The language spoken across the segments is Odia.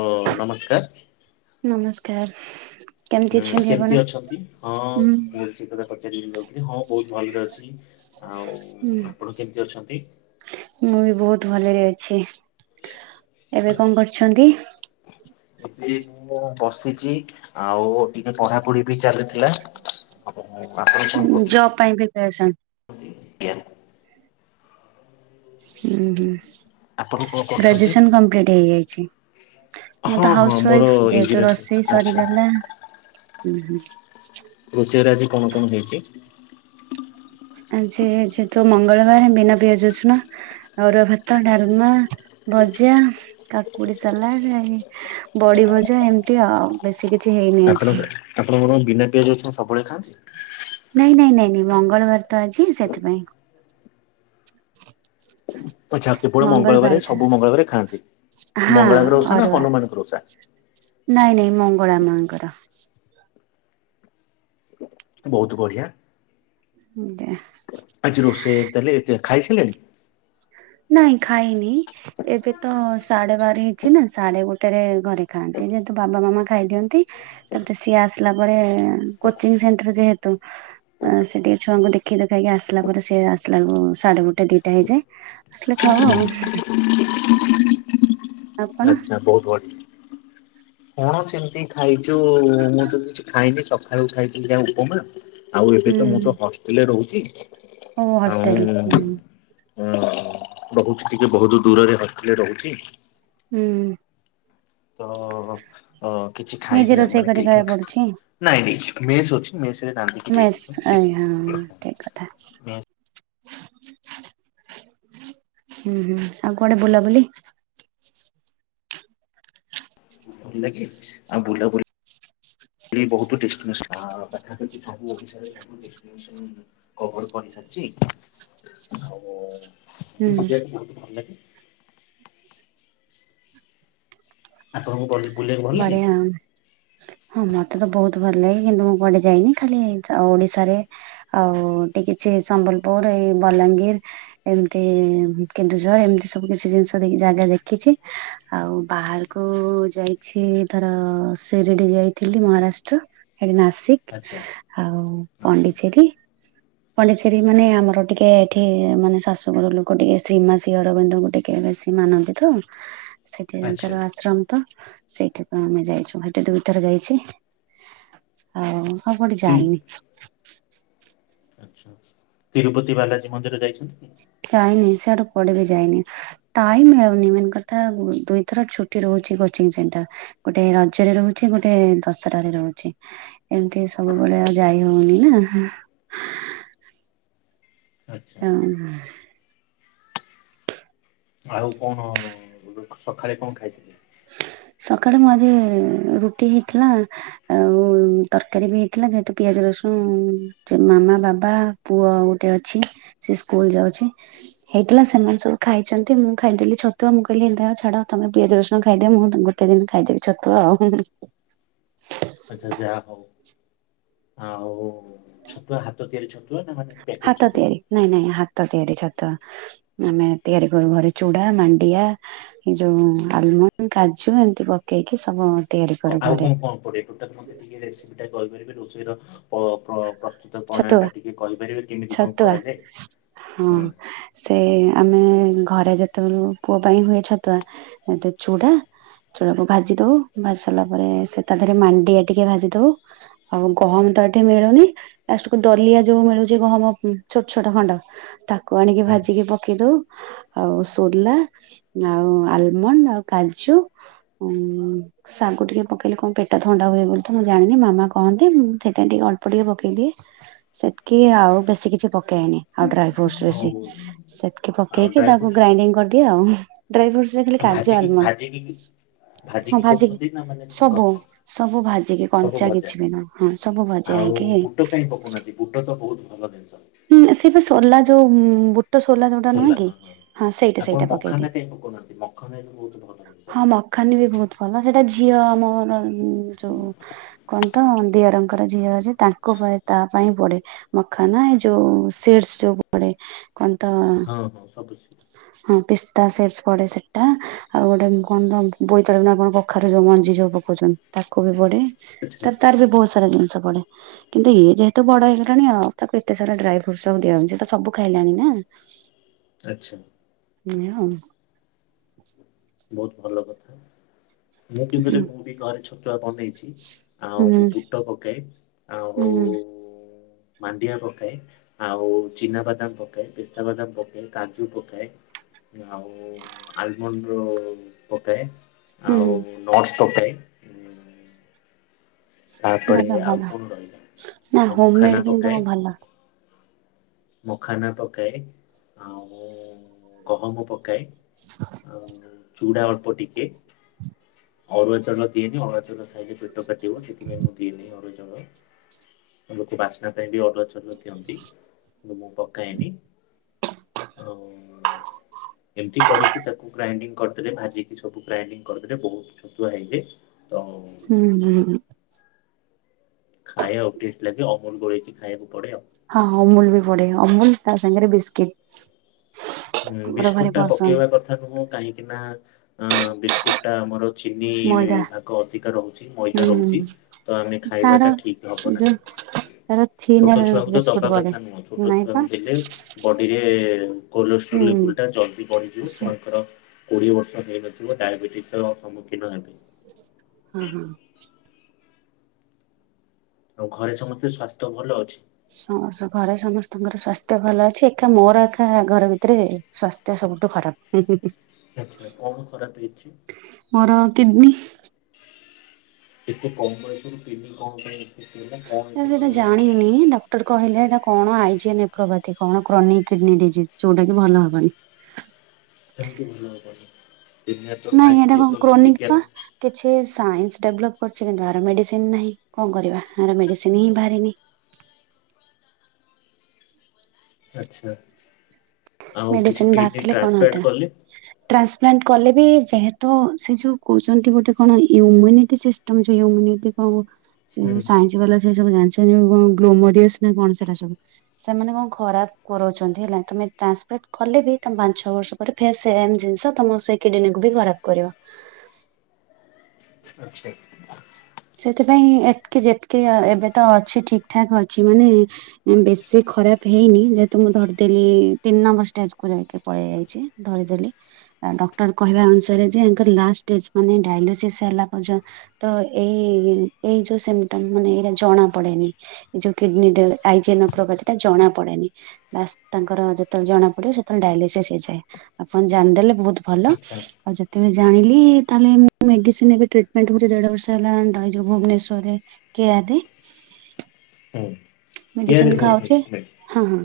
ତ ନମସ୍କାର। ନମସ୍କାର। କେମିତି ହଁ ଅଛନ୍ତି ଆପଣ? କେମିତି ଅଛନ୍ତି? ହଁ, ହୁଁ ମୁଁ ସେ କଥା ପଚାରି ଯାଉଥିଲି। ହଁ ବହୁତ ଭଲରେ ଅଛି। ଆଉ ହୁଁ ଆପଣ କେମିତି ଅଛନ୍ତି? ମୁଁ ବି ବହୁତ ଭଲରେ ଅଛି। ଏବେ କଣ କରୁଛନ୍ତି? [unintelligible] ଏବେ ମୁଁ ବସିଛି ଆଉ ଟିକେ ପଢାପଢି ବି ଚାଲିଥିଲା। ହୁଁ ଆପଣ କଣ କରୁଛନ୍ତି? ଜବ ପାଇଁ ବି ପ୍ରିପାରେସନ୍ ଆଜ୍ଞା। ହୁଁ ହୁଁ। ଆପଣ କଣ କରୁଛନ୍ତି? ଗ୍ରାଜୁଏସନ କମ୍ପ୍ଲିଟ ହେଇଯାଇଛି? ମୁଁ ହଁ ତ ହଁ ହାଉସ ମୋର ୱାଇଫ ଯେହେତୁ ଇଞ୍ଜିନିୟରିଂ ରୋଷେଇ ଆଚ୍ଛା। ସରିଗଲା ରୋଷେଇରେ ଆଜି କଣ କଣ ହେଇଛି? ଆଜି ଯେହେତୁ ମଙ୍ଗଳବାର ବିନା ପିଆଜ ରସୁଣ ଅରୁଆ ଭାତ, ଡାଲମା, ଭଜା କାକୁଡି ସାଲାଡ ଏ ବଡି ଭଜା ଏମିତି ଆଉ ବେଶୀ କିଛି ହେଇନି ଆପଣ ଆଜି। ଆପଣ କଣ ବିନା ପିଆଜ ଅଛନ୍ତି ସବୁବେଳେ ଖାଆନ୍ତି? ନାଇଁ ନାଇଁ ନାଇଁ ନାଇଁ ମଙ୍ଗଳବାର ତ ଆଜି ସେଥିପାଇଁ। ମୋ ଛାକି ପୋଡ଼ା ମଙ୍ଗଳବାର ମଙ୍ଗଳବାରେ ଖା ସବୁ ମଙ୍ଗଳବାରେ ଖାଆନ୍ତି। ହଁ ମଙ୍ଗଳାଙ୍କ ର ଓଷା ନା ଅରୁଆ ହନୁମାନଙ୍କ ର ଓଷା? ନାଇଁ ନାଇଁ ମଙ୍ଗଳା ମାଙ୍କର। ବହୁତ୍ ବଢିଆ‌। ଆଜ୍ଞା। ଆଜି ରୋଷେଇ ଏ ତାହାଲେ ଖାଇସାରିଲେଣି? ନାଇଁ ଖାଇନି ଏବେ ତ ସାଢେ଼ ବାର ହେଇଛି ନା ସାଢେ଼ ଗୋଟେରେ ଘରେ ଖାଆନ୍ତି ଯେହେତୁ ବାବା ମାମା ଖାଇଦିଅନ୍ତି ତାପରେ ସିଏ ଆସିଲା ପରେ କୋଚିଂ ସେଣ୍ଟର ଯେହେତୁ ଅ ସେ ଟିକେ ଛୁଆଙ୍କୁ ଦେଖେଇ ଦେଖାଇକି ଆସିଲା ପରେ ସେଏ ଆସିଲ ବେଳକୁ ସାଢେ ଗୋଟେ ଦିଟା ହେଇଯାଏ। ଆସିଲେ ଖାଉ ଆଉ। ଆପଣ ଆଚ୍ଛା ବହୁତ୍ ବଢିଆ କଣ ସେମିତି ଖାଇଛୁ ମୁଁ ତ କିଛି ଖାଇନି ସକାଳୁ ଖାଇଥିଲି ଯା ଉପମା ଆଉ ଏବେ ତ ମୁଁ ତ ହସ ଷ୍ଟେଲ୍ ରେ ରହୁଛି। ହଁ ଆଉ ହଷ୍ଟେଲ ହୁଁ। ରହୁଛି ଟିକେ ବହୁତ୍ ଦୂରରେ ହଷ୍ଟେଲ ରେ ରହୁଛି। ହୁଁ। ତ ଅ କିଛି ନିଜେ ଖାଇନି ରୋଷେଇ ମାନେ କରି କେ କେ ନା ଖାଇବାକୁ ପଡୁଛି ନାଇଁ ସେସ୍ ଅଛି। ସେସ୍ ରେ ରାନ୍ଧିକି ମେସ୍ ଦେଇଦଉଛନ୍ତି। ଆଜ୍ଞା ଠିକ କଥା ହୁଁ ହୁଁ ଆଉ କୁଆଡେ ବୁଲାବୁଲି? ଭଲ ଲାଗେ ଆଉ ବୁଲାବୁଲି ଏ ବହୁ [unintelligible] ପାଖାପାଖି ସବୁ ଓଡିଶା ରେ କଭର କରି ସାରିଛି ଆଉ ହୁଁ ମତେ ବୁଲି ବାକୁ ବହୁତ୍ ଭଲ ଲାଗେ। ଆପଣଙ୍କୁ ଭ ବଢିଆ। ହଁ ମତେ ତ ବହୁତ୍ ଭଲ ଲାଗେ କିନ୍ତୁ ମୁଁ କୁଆଡେ ଯାଇନି ଖାଲି ଓଡିଶାରେ ଆଉ ଏଠି କିଛି ସମ୍ବଲପୁର ଏଇ ବଲାଙ୍ଗୀର ଏମିତି କେନ୍ଦୁଝର ଏମିତି ସବୁ କିଛି ଜିନିଷ ଦେ ଜାଗା ଦେଖିଛି। ଆଉ ବାହାରକୁ ଯାଇ କିଛି ଥର ସିରିଡ଼ି ଯାଇଥିଲି ମହାରାଷ୍ଟ୍ର ସେଠି ନାସିକ୍ ଆଚ୍ଛା ଆଉ ଆଚ୍ଛା। ପଣ୍ଡିଚେରୀ ପଣ୍ଡିଚେରୀ ମାନେ ଆମର ଟିକେ ଏଠି ମାନେ ଶାଶୁ ଘର ଲୋକ ଟିକେ ଶ୍ରୀମାସ ଅରବିନ୍ଦଙ୍କୁ ଟିକେ ବେଶୀ ମାନନ୍ତି ତ ସେଠି ତାଙ୍କର ଆଚ୍ଛା ଆଶ୍ରମ ତ ସେଇଠାକୁ ଆମେ ଯାଇଛୁ ହେଠୁ ଦୁଇଥର ଯାଇଛି। ଆଉ ଆଉ କୋଉଠି କି ଯାଇନି। ଆ ତିରୁପତି ବାଲାଜୀ ମନ୍ଦିର ଯାଇଛନ୍ତି? ଯାଇନି ସେଆଡୁ କୁଆଡୁ ବି ଯାଇନି। ଟାଇମ୍ ହଉନି ମେନ୍ କଥା ଦୁଇଥର ଛୁଟି ରହୁଛି କୋଚିଂ ସେଣ୍ଟର। ଗୋଟେ ରଜରେ ରହୁଛି ଗୋଟେ ଦଶହରାରେ ରହୁଛି। ଏମିତି ସବୁବେଳେ ଆଉ ଯାଇ ହଉନି ନା। ଆଚ୍ଛା। ହଁ। ଆଉ କଣ ସକାଳେ କଣ ଖାଇଥିଲେ? ସକାଳେ ମୁଁ ଆଜି ରୁଟି ହେଇଥିଲା। ଆଉ ତରକାରୀ ବି ହେଇଥିଲା ଯେହେତୁ ପିଆଜ ରସୁଣ ସେ ମାମା ବାବା ପୁଅ ଗୋଟେ ଅଛି ସେ ସ୍କୁଲ ଯାଉଛି। ହେଇଥିଲା ସେମାନେ ସବୁ ଖାଇଛନ୍ତି ମୁଁ ଖାଇଦେଲି ଛତୁଆ ମୁଁ କହିଲି ଏନ୍ତା ହ ଛାଡ ତମେ ପିଆଜ ରସୁଣ ଖା ଖାଇଦେବେ ମୁଁ ଗୋଟେ ଦିନ ଖାଇଦେବି ଛତୁଆ ଆଉ। ଆଚ୍ଛା ଯାହା ହଉ ଆଉ ଛତୁଆ ହାତ ତିଆରି ଛତୁଆ ନା ମାନେ ପ୍ୟାକେଟ ହାତ ଛତୁଆ? ତିଆରି ନାଇଁ ନାଇଁ ହାତ ତିଆରି ଛତୁଆ। ଆମେ ତିଆରି କରୁ ଘରେ ଚୁଡା ମାଣ୍ଡିଆ। ଏଇ ଯୋଉ ଆଲମଣ୍ଡ କାଜୁ ଏମିତି ପକେଇକି ସବୁ ତିଆରି କରୁ ଆଉ ଘରେ କଣ କଣ ପଡିବ ଟୋଟାଲ ମତେ ଟିକେ ରେସିପି ଟା କହିପାରିବେ ରୋଷେଇ ର ପ୍ର ପ୍ର ପ୍ରସ ପ୍ରସ୍ତୁତ ପ୍ରଣାଳୀ ଛତୁଆ ଟା ଟିକେ କହିପାରିବେ କେମିତି କଣ ଛତୁଆ କରାଯାଏ ହଁ ହୁଁ। ସେ ଆମେ ଘରେ ଯେତେବେଳେ ପୁଅ ପାଇଁ ହୁଏ ତ ଛତୁଆ ଚୂଡା ଚୁଡ଼ା କୁ ଭାଜି ଦଉ ଭାଜି ସାରିଲା ପରେ ସେ ତା ଦେହରେ ମାଣ୍ଡିଆ ଟିକେ ଭାଜି ଦଉ। ଆଉ ଗହମ ତ ଏଠି ମିଳୁନି। ଲାଷ୍ଟ କୁ ଦଲିଆ ଯୋଉ ମିଳୁଛି ଗହମ ଛୋଟ ଛୋଟ ଖଣ୍ଡ। ତାକୁ ଆଣିକି ଭାଜିକି ପକେଇ ଦଉ। ଆଉ ସୋଲା ଆଉ ଆଲମଣ୍ଡ ଆଉ କାଜୁ ଶାଗୁ ଟିକେ ପକେଇଲେ କଣ ପେଟ ଥଣ୍ଡା ହୁଏ ବୋଲି ତ ମୁଁ ଜାଣିନି ମାମା କହନ୍ତି ମୁଁ ସେଥିପାଇଁ ଟିକେ ଅଳ୍ପ ଟିକେ ପକେଇଦିଏ। ସେତିକି ଆଉ ବେଶୀ କିଛି ପକାଏନି ଆଉ ଡ୍ରାଏ ଫ୍ରୁଟସ ଆଉ ବେଶୀ। ସେତ୍କି ଆଉ ପକେଇକି ଡ୍ରାଇ ତାକୁ ଗ୍ରାଇଣ୍ଡିଙ୍ଗ କରିଦିଏ ଆଉ ଡ୍ରାଇ ଫ୍ରୁଟସ ଆଉ ଭାଜି କି ଭାଜି କି କି ହଁ ଭାଜିିକି ଭାଜିକି କରୁଛନ୍ତି ନା ମାନେ ସେମତି ସବୁ ସବୁ ଭାଜିକି କରୁଛନ୍ତି ସବୁ କଞ୍ଚା ଭଜା। କିଛି ବି ନୁହଁ ହଁ ସବୁ ଭଜା ଆଉ ହେଇକି ବୁଟ କାଇଁ ପକଉ ନାହାନ୍ତି ବୁଟ ତ ବହୁତ ଭଲ ଜିନିଷ। ହୁଁ ସେ ତ ସଲା ଯୋଉ ବୋ ଟ ସୋଲା ଯଉଟା ନୁହେଁ କି ହଁ ସେଇଟା ଆପଣ ସେଇଟା ପକେଇ ମଖାନା ଦିଏ କାହିଁ ପକଉନାହାନ୍ତି ମଖାନା ବି ବହୁତ ଭଲ ଜିନିଷ। ହଁ ମଟ ଖାନି ବି ବହୁତ ଭଲ ସେଇଟା ଝିଅ ଆମର ଯୋଉ କଣ ତ ଦିଅରଙ୍କର ଝିଅ ଅଛି ତାଙ୍କ ପା ତା ପାଇଁ ପଡେ ମଖନା ଏ ଯୋଉ ସିଡ୍ସ୍‌ ଯୋଉ ପଡେ କଣ ତ୍ ହଁ ହଁ ସବୁ ହଁ ପିସ୍ତା ସିଡ୍ସ ପଡେ ସେଟା। ଆଉ ଗୋଟେ କଣ ତ ବୋଇତାଳୁ ନା କଣ କଖାରୁ ଯୋଉ ମଞ୍ଜି ଯୋଉ ପକଉଛନ୍ତି। ତାକୁ ବି ପଢେ ଆଚ୍ଛା ତାର ତାର ବି ବହୁତ ସାରା ଜିନିଷ ପଡେ। କିନ୍ତୁ ଇଏ ଯେହେତୁ ବଡ ହେଇଗଲାଣି ଆଉ ତାକୁ ଏତେ ସାରା ଡ୍ରାଇ ଫ୍ରୁଟସ ସବୁ ଦିଆ ହଉନି ସବୁ ଖାଇଲାଣି ନା। ଆଚ୍ଛା। ମୀ ଆଉ। ବହୁତ ଭଲ କଥା ମୁଁ କିନ୍ତୁ ଯେ ମୁଁ ବି ଘରେ ଛତୁଆ ବ ନେଇଛି ଆଉ ହୁଁ ବୁଟ ପକାଏ ଆଉ ହୁଁ ମାଣ୍ଡିଆ ପକାଏ ଆଉ ଚିନାବାଦାମ ପକାଏ ପେସ୍ତା ବାଦାମ ପକାଏ କାଜୁ ପକାଏ। ଆଉ ଆଲମଣ୍ଡ ର ପକାଏ ହୁଁ ଆଉ ନଟ୍ସ ପକାଏ। ହୁଁ। ତାପରେ ଭଲ ଆଉ ଭଲ କଣ ରହିଲା ନା ଆଉ ମଖାନା ହୋମମେଡ କିନ୍ତୁ ପକାଏ। ଭଲ। ମଖାନା ପକାଏ ଆଉ ଗହମ ପକାଏ। ଆଉ ଚୁଡା ଅଳ୍ପ ଟିକେ ଅରୁଆ ଚଉଳ ଦିଏନି ଅରୁଆ ଚଉଳ ଖାଇଲେ ପେଟ କାଟିବ। ସେଥିପାଇଁ ମୁଁ ଦିଏନି ଅରୁଆ ଚାଉଳ। ଲୋକ ବାସ୍ନା ପାଇଁ ବି ଅରୁଆ ଚାଉଳ ଦିଅନ୍ତି କି ମୁଁ ପକା ଏନି। ଆଉ ଏମିତି କରିକି ତାକୁ ଗ୍ରାଇଣ୍ଡିଙ୍ଗ କରିଦେଲେ ଭାଜିକି ସବୁ ଗ୍ରାଇଣ୍ଡିଙ୍ଗ କରିଦେଲେ ବହୁତ ଛତୁଆ ଖାଇଦିଏ ତ ହୁଁ ହୁଁଁ। ଖାଇବା ଟେଷ୍ଟ ଲାଗେ ଅମୁଲ ଗୋଳେଇକି ଖାଇବାକୁ ପଡେ ଆଉ। ହଁ ଅମୁଲ ବି ପଡେ ଅମୁଲ ତା ସାଙ୍ଗରେ ବିସ୍କିଟ। ହଁ ମୋର ଭାରି ବିସ୍କୁଟଟା ପସନ୍ଦ। ପକେଇବା କଥା ନୁହଁ କାହିଁକିନା ଅ ବିସ୍କୁଟଟା ଆମର ଚିନି ମଇଦା ଭାଗ ଅଧିକା ରହୁଛି ହୁଁ ମଇଦା ରହୁଛି ତ ଆମେ ତାର ଖାଇବାଟା ଠିକ୍ ସେ ହବ ଯୋଉ ନାହିଁ। ତାର ଛୋଟ ଥିନରେ ଛୁଆକୁ ତ ବିସ୍କୁଟ ଦବା ପଡେ କଥା ନୁହଁ ଛୋଟ ନାଇଁ ପା ଛୁଆକୁ ଦେଲେ ବଡିରେ ହୁଁ କୋଲେଷ୍ଟ୍ରୋଲ ଲେବୁଲଟା ଜଲଦି ବଢିଯିବ ଅଛି ଛୁଆଙ୍କର କୋଡ଼ିଏ ବର୍ଷ ହେଇନଥିବ ଡାଇବେଟିସର ସମ୍ମୁଖୀନ ହେବେ। ହୁଁ ହୁଁ। ଆଉ ଘରେ ସମସ୍ତେ ସ୍ଵାସ୍ଥ୍ୟ ଭଲ ଅଛି? ସମସ୍ତ ଘରେ ସମସ୍ତଙ୍କର ସ୍ଵାସ୍ଥ୍ୟ ଭଲ ଅଛି। ଏକା ମୋର ଏକା ଘର ଭିତରେ ସ୍ଵାସ୍ଥ୍ୟ ସବୁଠୁ ଖରାପ ହୁଁ ହୁଁ ହୁଁ। ଆଚ୍ଛା କଣ ଖରାପ ହେଇଛି? ମୋର କିଡନୀ ଏତେ କମ୍ ବୟସରୁ କିଡନୀ କଣ ପାଇଁ ଏମିତି ହେଲା କଣ ସେଇଟା [unintelligible] ଜାଣିନି ଡକ୍ଟର କହିଲେ ଏଇଟା କଣ ଆଇଜିମଏପ୍ରୋପାଥି କଣ କ୍ରନିକ କିଡନୀ ଡିଜିଜ୍ ଯୋଉଟା କି ଭଲ ହେବନି। କାହିକିଁ ଭଲ ହବନି? ଏବେ ତ ନାଇଁ ଏଇଟା ସାଇନ୍ସ କଣ ଡେଭଲପମେଣ୍ଟ କ୍ରୋନିକ ପା ବିଜ୍ଞାନ କିଛି ସାଇନ୍ସ ଡେଭଲପ୍ କରୁଛି କିନ୍ତୁ ଆର ମେଡିସିନ ନାହିଁ କଣ କରିବା ଆର ମେଡିସିନ ହିଁ ବାହାରିନି। ଆଚ୍ଛା, ଆଉ କିଛି ମେଡିସିନ କିଡନୀ ବାହାରିଥିଲେ କଣ ଟ୍ରାନ୍ସପ୍ଲାଣ୍ଟ ହେଇଥାନ୍ତା। କଲେ ଟ୍ରାନ୍ସପ୍ଲାଣ୍ଟ କଲେ ବି ଯେହେତୁ ସେ ଯୋଉ କହୁଛନ୍ତି ଗୋଟେ କଣ ଇମ୍ୟୁନିଟିସିଷ୍ଟ ତମେ ଯୋଉ ଇମ୍ୟୁନିଟି କଣ ସେ ହୁଁ ହୁଁ ସାଇନ୍ସ ବାଲା ସେ ସବୁ ଜାଣିଛନ୍ତି କଣ ଗ୍ଲୋମରିସ ନା କଣ ସେଟା ସବୁ? ସେମାନେ କଣ ଖରାପ କରଉଛନ୍ତି ହେଲା ତମେ ଟ୍ରାନ୍ସଫର କଲେ ବି ତମ ପାଞ୍ଚ ଛଅ ବର୍ଷ ପରେ ଫେର୍ ସେମ୍ ଜିନିଷ ତମ ସେ କିଡନୀକୁ ବି ଖରାପ କରିବ। [unintelligible] ସେଇଥିପାଇଁ ଏତିକି ଯେତିକି ଏବେ ତ ଅଛି ଠିକ ଠାକ୍ ଅଛି ମାନେ ବେଶୀ ଖରାପ ହେଇନି ଯେହେତୁ ମୁଁ ଧରିଦେଲି ତିନି ନମ୍ବର ଷ୍ଟେଜକୁ ଯାଇକି ପଳେଇ ଆଇଛି। ଧରିଦେଲି। ଆ ଡକ୍ଟର କହିବା ଅନୁସାରେ ଯେ ୟାଙ୍କର ଲାଷ୍ଟ ଷ୍ଟେଜ୍ ମାନେ ଡାଇଲୋସିସ୍ ହେଲା ପର୍ଯ୍ୟନ୍ତ ଏଇ ଏଇ ଯୋଉ ସିମଟମ୍ ମାନେ ଏଇଟା ଜଣା ପଡେନି। ଏଇ ଯୋଉ କିଡନୀଟା ଆଇଜେନ ପ୍ରଭାତିଟା ଜଣା ପଡେନି। ତାଙ୍କର ଯେତେବେଳେ ଜଣା ପଡିବ ସେତେବେଳେ ଡାଇଲୋସିସ୍ ହେଇଯାଏ। ଆପଣ ଜାଣିଦେଲେ ବହୁତ ଭଲ। ଆଚ୍ଛା ଆଉ ଯେତେବେଳେ ଜାଣିଲି ତାହେଲେ ମୁଁ ମେଡିସିନ ଏବେ ଟ୍ରିଟମେଣ୍ଟ ହଉଛି ଦେଢବର୍ଷ। ବର୍ଷେ ହେଲାଣି ରହିଛି ଭୁବନେଶ୍ଵରରେ କେୟାରରେ। ହଉ। ମେଡିସିନ ଖାଉଛି, ହଁ ହଁ।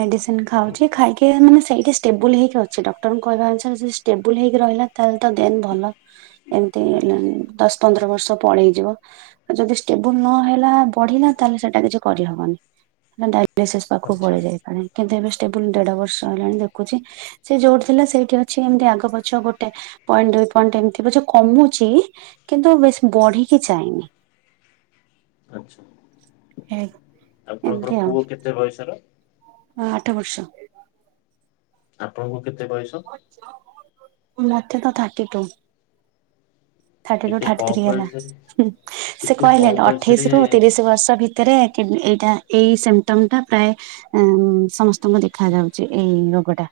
ମେଡିସିନ ଖାଉଛି ଖାଇକି ମାନେ ସେଇଠି ଷ୍ଟେବଲ ହେଇକି ଅଛି। ଡକ୍ଟରଙ୍କ କହିବା ଅନୁସାରେ ସିଏ ଷ୍ଟେବଲ ହେଇକି ରହିଲା ତାହେଲେ ତ ଦେନ୍ ଭଲ। ଏମିତି ଦଶ ପନ୍ଦର ବର୍ଷ ପଳେଇଯିବ। ଯଦି ଷ୍ଟେବୁଲ ନହେଲା ବଢିଲା ତାହେଲେ ସେଇଟା କିଛି କରିହବନି। ଡାଇବେସିସ୍ ପାଖକୁ ଆଚ୍ଛା ପଳେଇ ଯାଇପାରେ। କିନ୍ତୁ ଏବେ ଷ୍ଟେବୁଲ ଦେଢ ବର୍ଷ ହେଲାଣି ଦେଖୁଛି ସେ ଯୋଉଠି ଥିଲା ସେଇଠି ଅଛି। ଏମିତି ଆଗ ପଛ ଗୋଟେ ପଏଣ୍ଟ ଦୁଇ ପଏଣ୍ଟ ଏମିତି ପଛେ କମୁଛି କିନ୍ତୁ ବେଶି ବଢିକି ଯାଇନି। ଆଚ୍ଛା। ହୁଁ ଆପଣଙ୍କର ପୁଅ କେତେ ବୟସର? ହଁ ଆଠ ବର୍ଷ। ଆପଣଙ୍କୁ କେତେ ବୟସ? ମତେ ତ ଥାର୍ଟି ଟୁ। ଥାର୍ଟି ଟୁ ଏତେ ଥାର୍ଟି କମ ଥ୍ରୀ ହେଲା। ବୟସରେ ସେ ଏତେ କମ କହିଲେନା ବୟସରେ ଅଠେଇଶି ରୁ ତିରିଶ ବର୍ଷ ଭି ଭିତରେ କି ଏଇଟା ଏଇ ସିମ୍ଟମ୍ ପ୍ରାୟ ଉଁ ସମସ୍ତଙ୍କୁ ଦେଖା ଯାଉଛି ଏଇ ରୋଗ ଟା।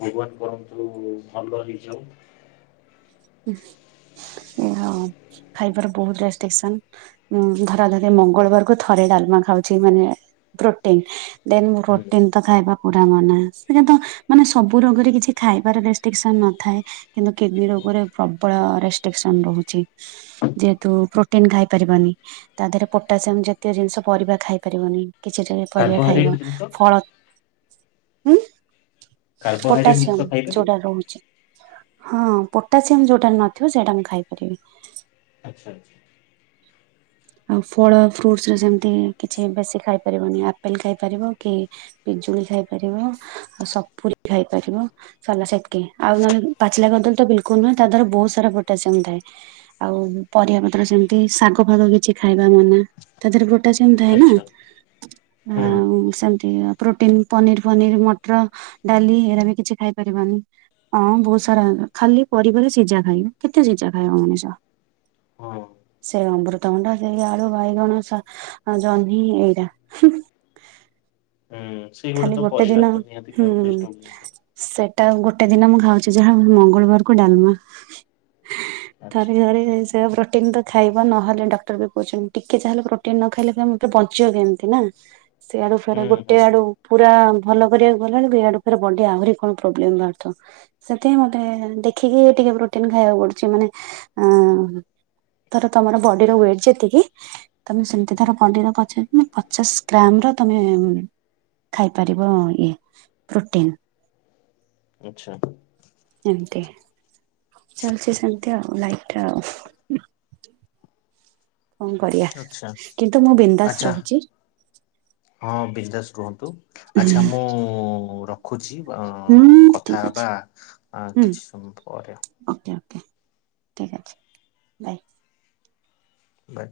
ଭଗବାନ କରନ୍ତୁ ଭଲ ହେଇଯାଉ। ହଁ ଖାଇବାର ବହୁତ ରେଷ୍ଟ୍ରିକସନ। ଉଁ ଧରା ଧରି ମଙ୍ଗଳବାର କୁ ଥରେ ଡାଲମା ଖାଉଛି ମାନେ ପ୍ରୋଟିନ୍। ଦେନ୍ ହୁଁ ରୋଟିନ୍। ଭାତ ଖାଇବା ପୁରା ମନା ସେ କିନ୍ତୁ ମାନେ ସବୁ ରୋଗରେ କିଛି ଖାଇବାର ରେଷ୍ଟ୍ରିକସନ ନ ଥାଏ। କିନ୍ତୁ କିଡନୀ ରୋଗରେ ପ୍ରବଳ ରେଷ୍ଟ୍ରିକସନ ରହୁଛି। ଯେହେତୁ ପ୍ରୋଟିନ ଖାଇ ପାରିବନି। ତା ଦେହରେ ପୋଟାସିୟମ ଜାତୀୟ ଜିନିଷ ପରିବା ଖାଇ ପାରିବନି। କିଛି ଦିନି ପରିବା ଖାଇବ କାର୍ବୋହାଇଡ୍ରେଟ ଜିନିଷ ଫଳ ଉଁ କାର୍ବୋହାଇଡ୍ରେଟ ପୋଟାସିୟମ ଜିନିଷ ଖାଇପାରିବ ଯଉଟାରେ ରହୁଛି। ହଁ ପୋଟାସିୟମ ଯୋଉଟାରେ ନଥିବ, ସେଇଟା ମୁଁ ଖାଇପାରିବି। ଆଚ୍ଛା ଆଚ୍ଛା। ଆଉ ଫଳ ଫ୍ରୁଟସରେ ସେମିତି କିଛି ବେଶୀ ଖାଇପାରିବନି। ଆପେଲ ଖାଇପାରିବ କି ପିଜୁଳି ଖାଇପାରିବ, ଆଉ ସପୁରୀ ଖାଇପାରିବ। [unintelligible] ଆଉ ନହେଲେ ପାଚିଲା କଦଳୀତ ବିଲକୁଲ ନୁହେଁ। ତାଦେହରେ ବହୁତ ସାରା ପୋଟାସିୟମ୍ ଥାଏ। ଆଉ ପରିବା ପତ୍ର ସେମିତି ଶାଗ ଫାଗ କିଛି ଖାଇବା ମନା ତା ଦେହରେ ପ୍ରୋଟାସିୟମ ଥାଏ ଆଚ୍ଛା ନା। ହୁଁ ଆଉ ସେମତି ପ୍ରୋଟିନ ପନିର ଫନିର, ମଟର ଡାଲି ଏରା ବି କିଛି ଖାଇ ପାରିବାନି। ହଁ ବହୁତ ସାରା ଖାଲି ପରିବାର ସିଜା ଖାଇବି। କେତେ ସିଜା ଖାଇବ ମଣିଷ? ହଁ ସେ ଅମୃତଭଣ୍ଡା ସେଇ ଆଳୁ ବାଇଗଣ ସା ଜହ୍ନି ଏଇଗୁଡ଼ା। ହୁଁ ସେଇଗୁଡା ତ ଗୋଟେ ଦିନ ପରିବାର ତ ନିହାତି ହୁଁ ଖାଇବ ବେଷ୍ଟ୍ ଜିନିଷ। ସେଟା ଗୋଟେ ଦିନ ମୁଁ ଖାଉଛି ଯାହା ମଙ୍ଗଳବାରକୁ ଡାଲମା। ଆଚ୍ଛା ଥରେ ଥରେ ସେୟାବ ରଖ। ପ୍ରୋଟିନ ତ ଖାଇବ ନହେଲେ ଡକ୍ଟର ବି କହୁଛନ୍ତି ଟିକେ ଯାହାହେଲେ ପ୍ରୋଟିନ ନ ଖାଇଲେ ତମେ ବଞ୍ଚିବ ଏମିତି। ସିଆଡୁ ଫିଆଡୁ ହୁଁ ଗୋଟେ ହୁଁ ଆଡୁ। ହୁଁ ପୁରା ଭଲ କରିବାକୁ ଗଲା ବେଳକୁ ଏଆଡୁ ବଡି ଆହୁରି କଣ ପ୍ରୋବ୍ଲେମ ବାହାରୁଥାଉ। ସେଥିପାଇଁ ମତେ ଦେଖିକି ଟିକେ ପ୍ରୋଟିନ୍ ଖାଇବାକୁ ପଡୁଛି ମାନେ ଆଁ। ଧର ତମର ବଡିର ୱେଟ୍ ଯେତିକି। ତମେ ସେମିତି ହୁଁ ଧର ପଡିର ପଚ ପଚାଶ ଗ୍ରାମ ର ତମେ। ଖାଇପାରିବ ଇଏ ପ୍ରୋଟିନ୍। ଆଚ୍ଛା। ଏମିତି ଚାଲିଛି ସେମିତି ଆଉ ଲାଇଫ୍ ଟା ଆଉ। କଣ କରିବା ଆଚ୍ଛା କିନ୍ତୁ ମୁଁ ବିନ୍ଦାସ ଆଚ୍ଛା ରହୁଛି। ହଁ ବିଜନେସ୍ ରୁହନ୍ତୁ ଆଚ୍ଛା ମୁଁ ରଖୁଛି। ହୁଁ କଥା ଠିକ ଅଛି ହବା ହୁଁ କିଛି ସମୟ ପରେ ହ ଓକେ ଓକେ ଠିକ୍ ଅଛି ବାଇ। ବାଏ।